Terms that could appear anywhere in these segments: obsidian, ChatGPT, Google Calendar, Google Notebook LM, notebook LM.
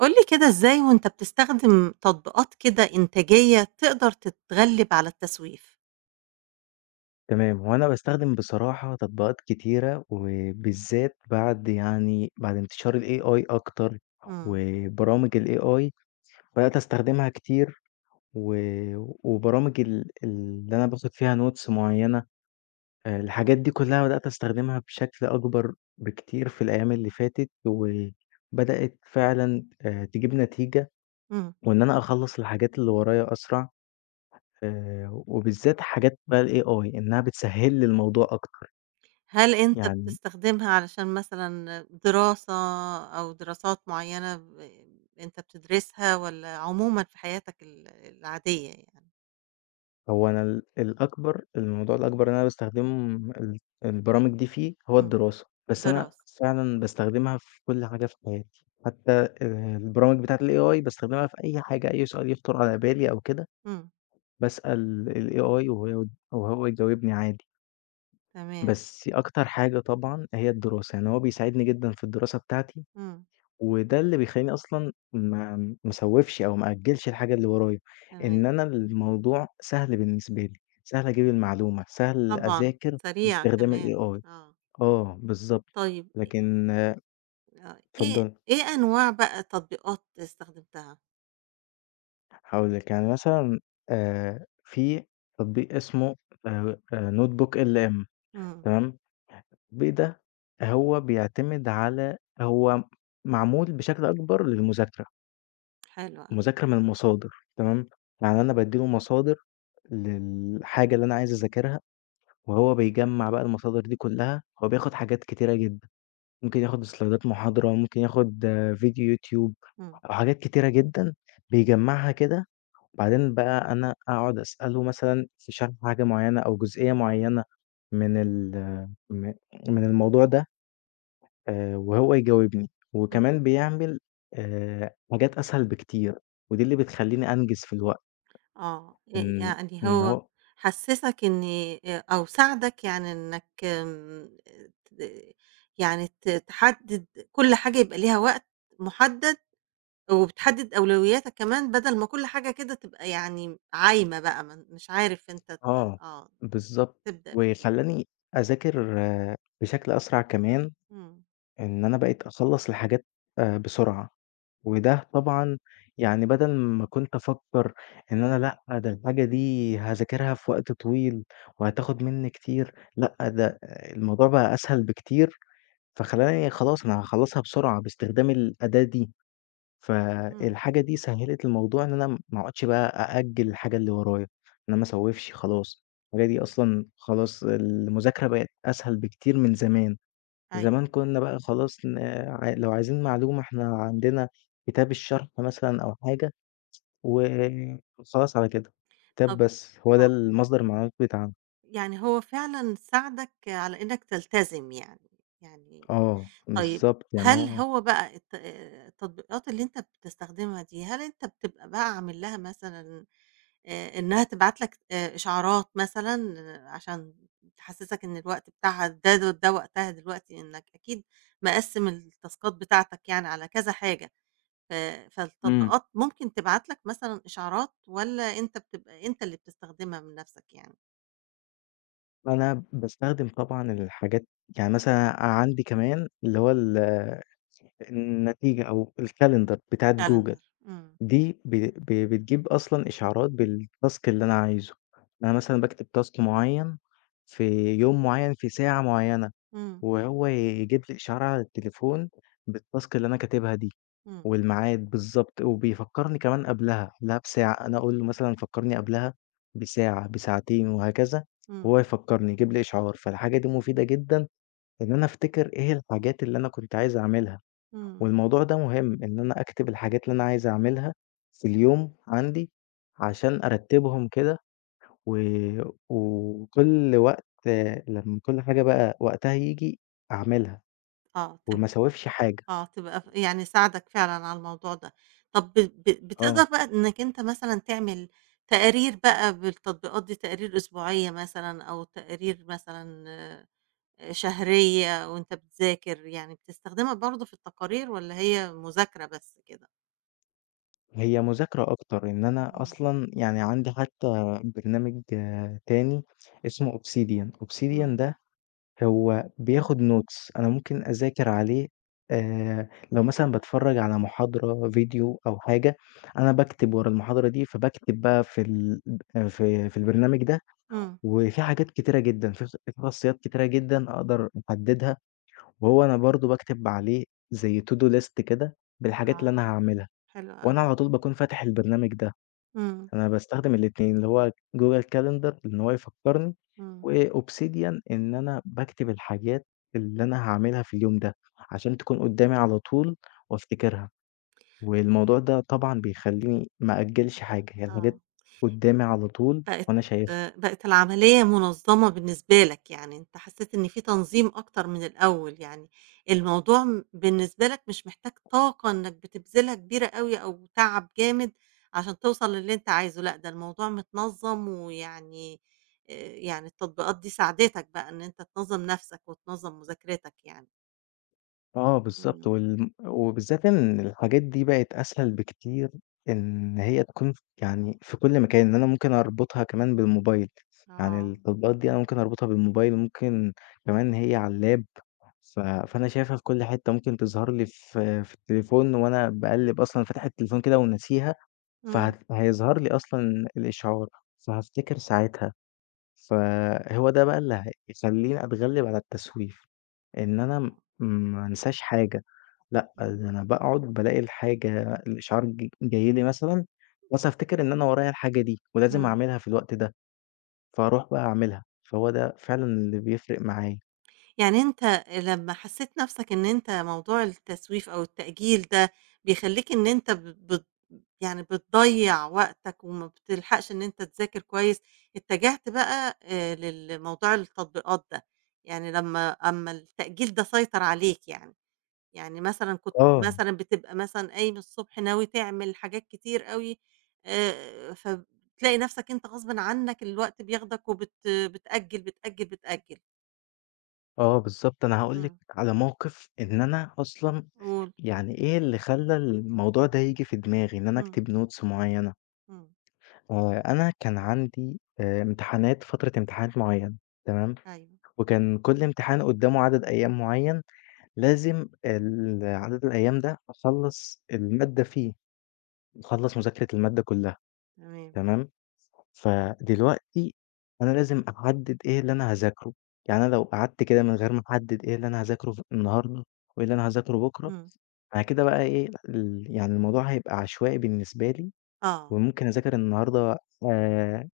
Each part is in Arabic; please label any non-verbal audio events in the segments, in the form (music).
قُل لي كده إزاي وأنت بتستخدم تطبيقات كده إنتاجية تقدر تتغلب على التسويف؟ تمام، هو أنا باستخدم بصراحة تطبيقات كتيرة، وبالذات بعد انتشار الAI أكتر، إمم، وبرامج الAI بدأت أستخدمها كتير، و وبرامج اللي أنا باخد فيها notes معينة، الحاجات دي كلها بدأت أستخدمها بشكل أكبر بكتير في الأيام اللي فاتت، وبدأت فعلًا تجيب نتيجة، إمم. وإن أنا أخلّص الحاجات اللي ورايا أسرع، وبالذات حاجات بقى الAI إنها بتسهّل لي الموضوع أكتر، هل أنت يعني بتستخدمها علشان مثلًا دراسة أو دراسات معيّنة أنت بتدرسها والّا عمومًا في حياتك العادية يعني؟ هو أنا ال الأكبر الموضوع الأكبر اللي أنا باستخدمه البرامج دي فيه هو إمم، الدراسة، بس أنا دراسة. فعلًا باستخدمها في كل حاجة في حياتي، حتى البرامج بتاعة الAI باستخدمها في أي حاجة، أي سؤال يخطر على بالي أو كده، إمم، باسأل الAI وهو يجاوبني عادي، تمام، بس أكتر حاجة طبعًا هي الدراسة، يعني هو بيساعدني جدًا في الدراسة بتاعتي إمم، وده اللي بيخلّيني أصلًا ما اسوّفش أو ما أأجّلش الحاجة اللي ورايا، تمام. إن أنا الموضوع سهل بالنسبة لي، سهل أجيب المعلومة، سهل طبعًا، أذاكر سريع باستخدام كمان. الAI. آه. آه، بالضبط. طيب لكن آه، إيه اتفضلي، إيه أنواع بقى تطبيقات استخدمتها؟ هاقول لِك يعني مثلًا في تطبيق اسمه notebook LM. إمم، تمام، التطبيق ده هو بيعتمد على هو معمول بشكل أكبر للمذاكرة، حلو أوي. المذاكرة من المصادر. تمام، يعني أنا بادّي له مصادر للحاجة اللي أنا عايز أذاكرها، وهو بيجمّع بقى المصادر دي كلّها، هو بياخد حاجات كتيرة جدًا، ممكن ياخد سلايدات محاضرة، ممكن ياخد آه، فيديو يوتيوب، إمم، وحاجات كتيرة جدًا بيجمّعها كده، بعدين بقى أنا أقعد أسأله مثلًا في شرح حاجة معيّنة أو جزئية معيّنة من ال م من الموضوع ده، وهو يجاوبني، إمم. وكمان بيعمل حاجات أسهل بكتير، ودي اللي بتخلّيني أنجز في الوقت. آه، ي إن يعني إن هو هو حسّسك إن أو ساعدك يعني إنّك ت يعني تحدّد كل حاجة يبقى ليها وقت مُحدّد، وبتحدّد أولوياتك كمان بدل ما كل حاجة كده تبقى يعني عايمة بقى، مش عارف أنت ت آه، آه، بالضبط، تبدأ بإيه. وخلّاني أذاكر آه، بشكل أسرع كمان، إمم، إن أنا بقيت أخلّص الحاجات بسرعة، وده طبعًا يعني بدل ما كنت أفكّر إن أنا لأ، ده الحاجة دي هاذاكرها في وقت طويل وهتاخد منّي كتير، لأ، ده الموضوع بقى أسهل بكتير، فخلّاني خلاص أنا هاخلّصها بسرعة باستخدام الأداة دي. إمم، فالحاجة دي سهّلِت الموضوع إن أنا ما أقعدش بقى أأجّل الحاجة اللي ورايا، إن أنا ما اسوّفش خلاص، الحاجة دي أصلًا خلاص المذاكرة بقت أسهل بكتير من زمان، زمان أيوه. كُنّا بقى خلاص ن ع لو عايزين معلومة إحنا عندنا كتاب الشرح مثلًا أو حاجة وخلاص على كده، كتاب طَب بس هو ده آه، المصدر المعلومات بتاعنا. يعني هو فعلًا ساعدك على إنّك تلتزم يعني، يعني آه، طيب بالضبط، يعني هل هو. هو بقى التطبيقات اللي أنت بتستخدمها دي، هل أنت بتبقى بقى عامل لها مثلًا إنها تبعت لك إشعارات مثلًا، عشان تحسسك إن الوقت بتاعها ده وقتها دلوقتي، إنك أكيد مقسّم التاسكات بتاعتك يعني على كذا حاجة، ف إمم. فالتطبيقات ممكن تبعت لك مثلًا إشعارات والّا أنت بتبقى أنت اللي بتستخدمها من نفسك يعني؟ أنا باستخدم طبعًا الحاجات يعني مثلًا عندي كمان اللي هو النتيجة أو الكالندر بتاعة جوجل Calendar؟ إمم، دي ب ب بتجيب أصلًا إشعارات بالتاسك اللي أنا عايزه، أنا مثلًا باكتب تاسك معين في يوم معين في ساعة معينة، إمم، وهو يجيب لي إشعار على التليفون بالتاسك اللي أنا كاتبها دي، إمم، والميعاد بالضبط، وبيفكرني كمان قبلها، قبلها بساعة، أنا أقول له مثلًا فكرني قبلها بساعة، بساعتين، وهكذا، إمم، وهو يفكرني، يجيب لي إشعار، فالحاجة دي مفيدة جدًا إن أنا أفتكر إيه الحاجات اللي أنا كنت عايز أعملها. إمم، والموضوع ده مهم، إن أنا أكتب الحاجات اللي أنا عايز أعملها في اليوم عندي، عشان أرتّبهم كده و وكل وقت لمّا كل حاجة بقى وقتها ييجي أعملها، آه. وما أسوّفش حاجة. آه، تبقى يعني ساعدك فعلًا على الموضوع ده. طب ب ب بتقدر آه، بقى إنّك أنت مثلًا تعمل تقارير بقى بالتطبيقات دي، تقارير أسبوعية مثلًا أو تقارير مثلًا شهرية، وأنت بتذاكر، يعني بتستخدمها برضه في التقارير والّا هي مذاكرة بس كده؟ هي مذاكرة أكتر، إن أنا إمم، أصلًا يعني عندي حتى برنامج تاني اسمه obsidian، obsidian إمم، ده هو بياخد notes أنا ممكن أذاكر عليه لو مثلًا باتفرّج على محاضرة فيديو أو حاجة، أنا باكتب ورا المحاضرة دي، فباكتب بقى في ال في في البرنامج ده، إمم، وفي حاجات كتيرة جدًا، في خاصيات كتيرة جدًا أقدر أحددها، وهو أنا برضه باكتب عليه زي to do list كده بالحاجات اللي أنا آه، هاعملها، حلو أوي. وأنا على طول باكون فاتح البرنامج ده. إمم، أنا باستخدم الاتنين، اللي هو Google Calendar إن هو يفكّرني، إمم، وobsidian إن أنا باكتب الحاجات اللي أنا هاعملها في اليوم ده، عشان تكون قدّامي على طول وافتكرها، والموضوع ده طبعًا بيخلّيني ما أأجّلش حاجة، هي الحاجات آه. قدّامي على طول بقت وأنا شايفها. بقت العملية منظمة بالنسبة لك، يعني أنت حسيت إن في تنظيم أكتر من الأول، يعني الموضوع، بالنسبة لك مش محتاج طاقة إنك بتبذلها كبيرة أوي أو تعب جامد عشان توصل للي أنت عايزه، لأ ده الموضوع متنظم، ويعني يعني التطبيقات دي ساعدتك بقى إن أنت تنظم نفسك وتنظم مذاكرتك يعني. آه بالضبط، إمم، وال وبالذات إن الحاجات دي بقت أسهل بكتير إن هي تكون يعني في كل مكان، إن أنا ممكن أربطها كمان بالموبايل، يعني آه، التطبيقات دي أنا ممكن أربطها بالموبايل، ممكن كمان هي على اللاب، ف فأنا شايفها في كل حتة، ممكن تظهر لي في التليفون وأنا باقلِّب أصلًا فاتح التليفون كده وناسيها، إمم، هيظهر لي أصلًا الإشعار، فهافتكر ساعتها، فهو ده بقى اللي هيخلّيني أتغلِّب على التسويف، إن أنا ما انساش حاجة. لأ، ده إمم. أنا باقعد بالاقي الحاجة الإشعار جاي لي مثلًا، بس أفتكر إن أنا ورايا الحاجة دي ولازم إمم. أعملها في الوقت ده، فاروح بقى أعملها، فهو ده فعلًا اللي بيفرق معايا. يعني أنت لمّا حسّيت نَفْسك إن أنت موضوع التسويف أو التأجيل ده بيخلّيك إن أنت، ب بت يعني بتضيّع وقتك وما بتلحقش إن أنت تذاكر كويس، اتجهت بقى للموضوع التطبيقات ده، يعني أمّا التأجيل ده سيطر عليك يعني، يعني مثلًا كنت آه، مثلًا بتبقى مثلًا قايم الصبح ناوي تعمل حاجات كتير أوي، فبتلاقي نَفْسك أنت غصبٍ عنّك الوقت بياخدك، وبت بتأجّل، بتأجّل، بتأجّل. آه بالضبط، أنا هاقول لِك إمم، على موقف إن أنا أصلًا قُل. يعني إيه اللي خلّى الموضوع ده ييجي في دماغي إن أنا إمم، أكتب notes معيّنة، إمم، أنا كان عندي امتحانات فترة امتحانات معيّنة تمام، أيوه، وكان كل امتحان قدّامه عدد أيام معيّن لازم عدد الأيام ده أخلّص المادة فيه، أخلّص مذاكرة المادة كلّها تمام، تمام، فدلوقتي أنا لازم أحدد إيه اللي أنا هاذاكره، يعني أنا لو قعدت كده من غير ما أحدد إيه اللي أنا هاذاكره ف النهارده وإيه اللي أنا هاذاكره بُكرة، إمم، أنا كده بقى إيه ال يعني الموضوع هيبقى عشوائي بالنسبة لي، آه، وممكن أذاكر النهارده آآ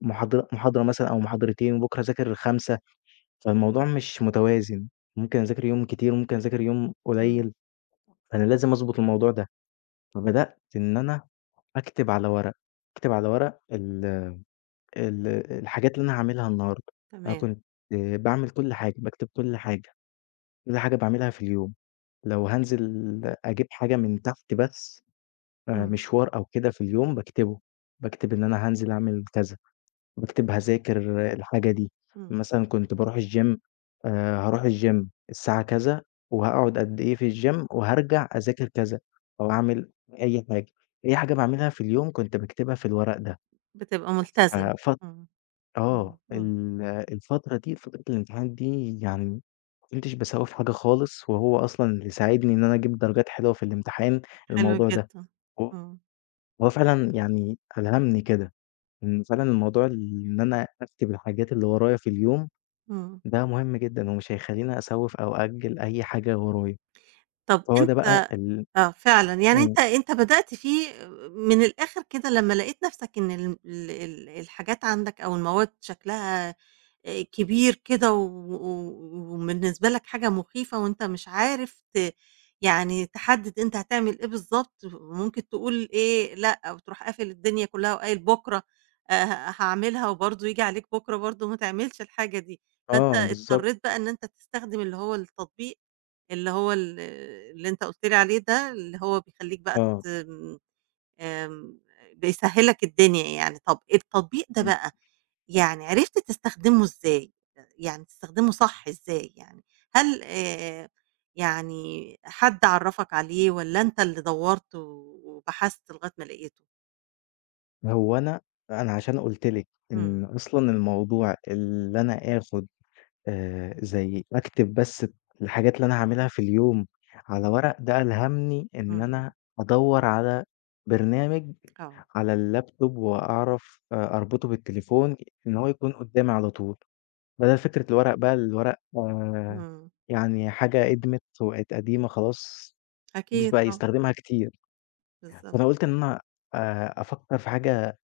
محاضرة مثلًا أو محاضرتين وبُكرة أذاكر 5. فالموضوع مش متوازن، ممكن أذاكر يوم كتير وممكن أذاكر يوم إمم، قليل، فأنا لازم أضبط الموضوع ده. فبدأت إن أنا أكتب على ورق، أكتب على ورق ال ال الحاجات اللي أنا هاعملها النهارده، أنا تمام، كنت باعمل كل حاجة، باكتب كل حاجة، كل حاجة باعملها في اليوم، لو هانزل أجيب حاجة من تحت بس إمم، مشوار أو كده في اليوم باكتبه، باكتب إن أنا هانزل أعمل كذا. باكتب هاذاكر الحاجة دي، إمم، مثلًا كنت باروح الgym هاروح الgym الساعة كذا وهاقعد قد إيه في الgym وهارجع أذاكر كذا أو أعمل أي حاجة، أي حاجة باعملها في اليوم كنت باكتبها في الورق ده. بتبقى ملتزم، ففت إمم، إمم، آه، إمم، ال الفترة دي فترة الامتحانات دي يعني ما كنتش باسوّف في حاجة خالص وهو أصلًا اللي ساعدني إن أنا أجيب درجات حلوة في الامتحان حلو الموضوع ده، جدًا، و إمم، هو فعلًا يعني ألهمني كده إن فعلًا الموضوع إن أنا أكتب الحاجات اللي ورايا في اليوم إمم، ده مهم جدًا، ومش هيخلّيني أسوّف أو أأجّل أي حاجة ورايا، طب فهو ده أنت. بقى فعلًا، يعني إمم، أنت بدأت فيه من الآخر كده لمّا لقيت نَفْسك إن الم ال ال الحاجات عندك أو المواد شكلها كبير كده، و و وبالنسبة لك حاجة مخيفة وأنت مش عارف يعني تحدِّد أنت هتعمل إيه بالضبط، ممكن تقول إيه لأ وتروح قافل الدنيا كُلّها وقايل بُكرة هاعملها، وبرضه ييجي عليك بُكرة برضه ما تعملش الحاجة دي، آه فأنت بالضبط، اضطريت بقى إن أنت تستخدم اللي هو التطبيق، اللي هو ال اللي أنت قُلت لي عليه ده، اللي هو بيخلّيك بقى، آه، ت آمم، آمم، بيسهّل لك الدنيا يعني. طَب التطبيق ده إمم، بقى، يعني عرفت تستخدمه إزاي؟ يعني تستخدمه صح إزاي يعني؟ هل يعني حد عرّفك عليه والّا أنت اللي دَوّرت وبحثت لغاية ما لقيته؟ هو أنا عشان قُلت لِك إمم، إن أصلًا الموضوع اللي أنا آخُد زي أكتب بس الحاجات اللي أنا هاعملها في اليوم على ورق، ده ألهمني إن أنا إمم، أدوّر على برنامج آه، على اللابتوب وأعرف أربطه بالتليفون إن هو يكون قُدّامي على طول. بدل فكرة الورق بقى الورق إمم، يعني حاجة أدمت وبقت قديمة خلاص، ما حدش أكيد بقى طبعًا، يستخدمها كتير، بالضبط، فأنا قُلت إن أنا أفكّر في حاجة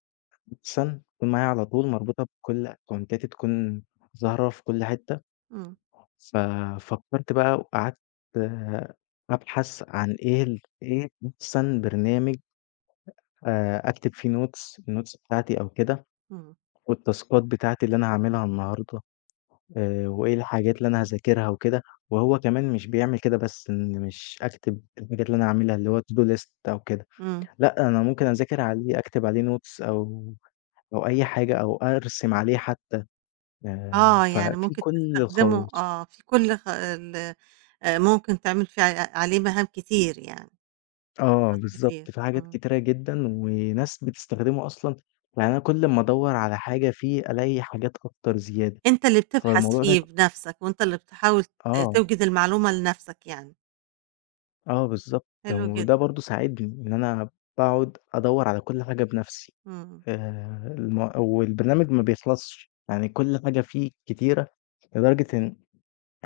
أحسن تكون معايا على طول مربوطة بكل أكونتاتي، تكون ظاهرة في كل حتّة، إمم، ففكّرت بقى وقعدت آه أبحث عن إيه ال إيه أحسن برنامج أكتب فيه notes الnotes بتاعتي أو كده إمم، والتاسكات بتاعتي اللي أنا هاعملها النهارده. وإيه الحاجات اللي أنا هاذاكرها وكده، وهو كمان مش بيعمل كده بس إن مش أكتب الحاجات اللي أنا هاعملها اللي هو to do list أو كده، إمم. لأ أنا ممكن أذاكر عليه أكتب عليه notes أو أو أي حاجة أو أرسم عليه حتى، آه، يعني ففي ممكن كل تستخدمه، الخواص. في كل خ ال ممكن تعمل فيه عليه مهام كتير يعني، آه تاسكات كتير، بالضبط، في حاجات إمم، كتيرة جدًا وناس بتستخدمه أصلًا، يعني أنا كل أمّا أدوّر على حاجة فيه ألاقي حاجات أكتر زيادة، أنت اللي بتبحث فالموضوع ده فيه بنفسك وأنت اللي بتحاول ت آه، توجد المعلومة لنفسك يعني، آه بالضبط، حلو وده جدًا، برضه ساعدني إن أنا باقعد أدوّر على كل حاجة بنفسي. إمم، الم والبرنامج ما بيخلصش، يعني كل حاجة فيه كتيرة لدرجة إن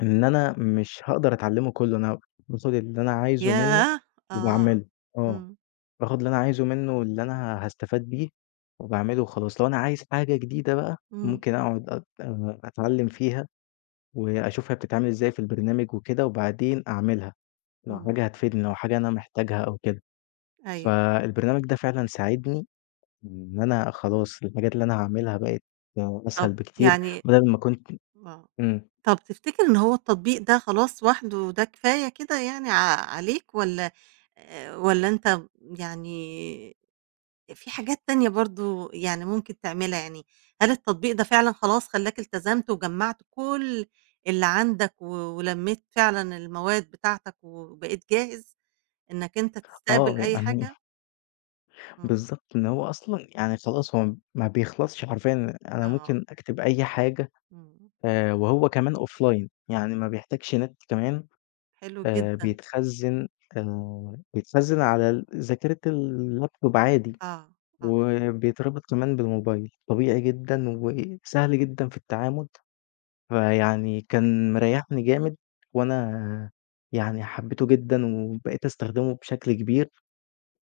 إن أنا مش هاقدر أتعلمه كله، أنا باخد اللي أنا عايزه منه ياه! آه، وباعمله، آه، إمم، باخد اللي أنا عايزه منه واللي أنا هاستفاد بيه وباعمله وخلاص، لو أنا عايز حاجة جديدة بقى إمم، ممكن أقعد أت أتعلم فيها وأشوف هي بتتعمل إزاي في البرنامج وكده، وبعدين أعملها، لو إمم، حاجة هتفيدني، لو حاجة أنا محتاجها أو كده، أيوه، فالبرنامج ده فعلًا ساعدني إن أنا خلاص الحاجات اللي أنا هاعملها بقت أسهل طب بكتير، يعني بدل ما كنت. آه، إمم، طب تفتكر إن هو التطبيق ده خلاص وحده ده كفاية كده يعني عليك، والّا والّا أنت يعني في حاجات تانية برضه يعني ممكن تعملها، يعني هل التطبيق ده فعلًا خلاص خلّاك التزمت، وجمّعت كل اللي عندك، ولمّيت فعلًا المواد بتاعتك وبقيت جاهز إنّك أنت آه، تستقبل أي يعني (laughs) حاجة؟ إمم، بالضبط، إن هو أصلًا يعني خلاص هو ما بيخلصش حرفيًا، أنا آه، ممكن أكتب أي حاجة إمم، وهو كمان offline يعني ما بيحتاجش نت كمان حلو جدًا، بيتخزن بيتخزن على ذاكرة اللابتوب عادي، آه، آه، وبيتربط كمان بالموبايل، طبيعي جدًا وسهل جدًا في التعامل. فيعني كان مريحني جامد، وأنا يعني حبيته جدًا، وبقيت أستخدمه بشكل كبير،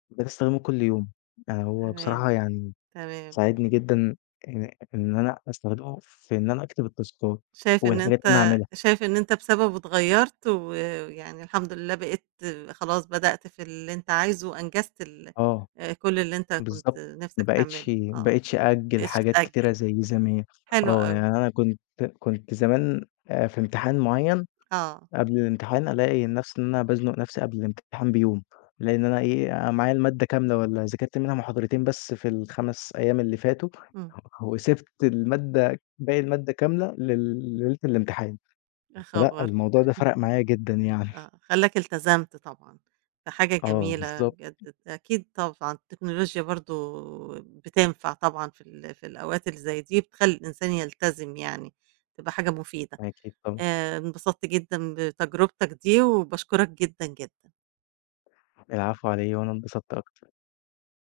بقيت أستخدمه كل يوم. يعني هو بصراحة تمام، يعني تمام، ساعدني جدًا إن أنا أستخدمه في إن أنا أكتب التاسكات شايف إن والحاجات اللي أنا أنت هاعملها. شايف إن أنت بسببه اتغيّرت، ويعني الحمد لله بقيت خلاص بدأت في اللي أنت عايزه، وأنجزت ال آه، كل اللي أنت كنت بالضبط. ما نِفْسك بقيتش تعمله، ما آه. بقيتش ما أأجل بقتش حاجات تأجّل، كتيرة زي زمان. حلو آه، أوي، يعني أنا كنت زمان في امتحان معين آه، قبل الامتحان ألاقي نفسي إن أنا بازنُق نفسي قبل الامتحان بيوم، لإن أنا إيه، أنا معايا المادة كاملة والّا ذاكرت منها محاضرتين بس في ال5 أيام اللي فاتوا، إمم، وسِبت المادة باقي المادة كاملة ليلة الامتحان، يا فلأ خبر! الموضوع ده فرَق معايا جدًا يعني. آه، خلّاك التزمت طبعًا، ده حاجة آه جميلة بالضبط، بجد، أكيد طبعًا التكنولوجيا برضه بتنفع طبعًا في في الأوقات اللي زي دي، بتخلّي الإنسان يلتزم يعني، تبقى حاجة مفيدة. أكيد طبعًا. انبسطت جدًا بتجربتك دي وباشكرك جدًا، جدًا. العفو على إيه، وأنا انبسطت أكتر.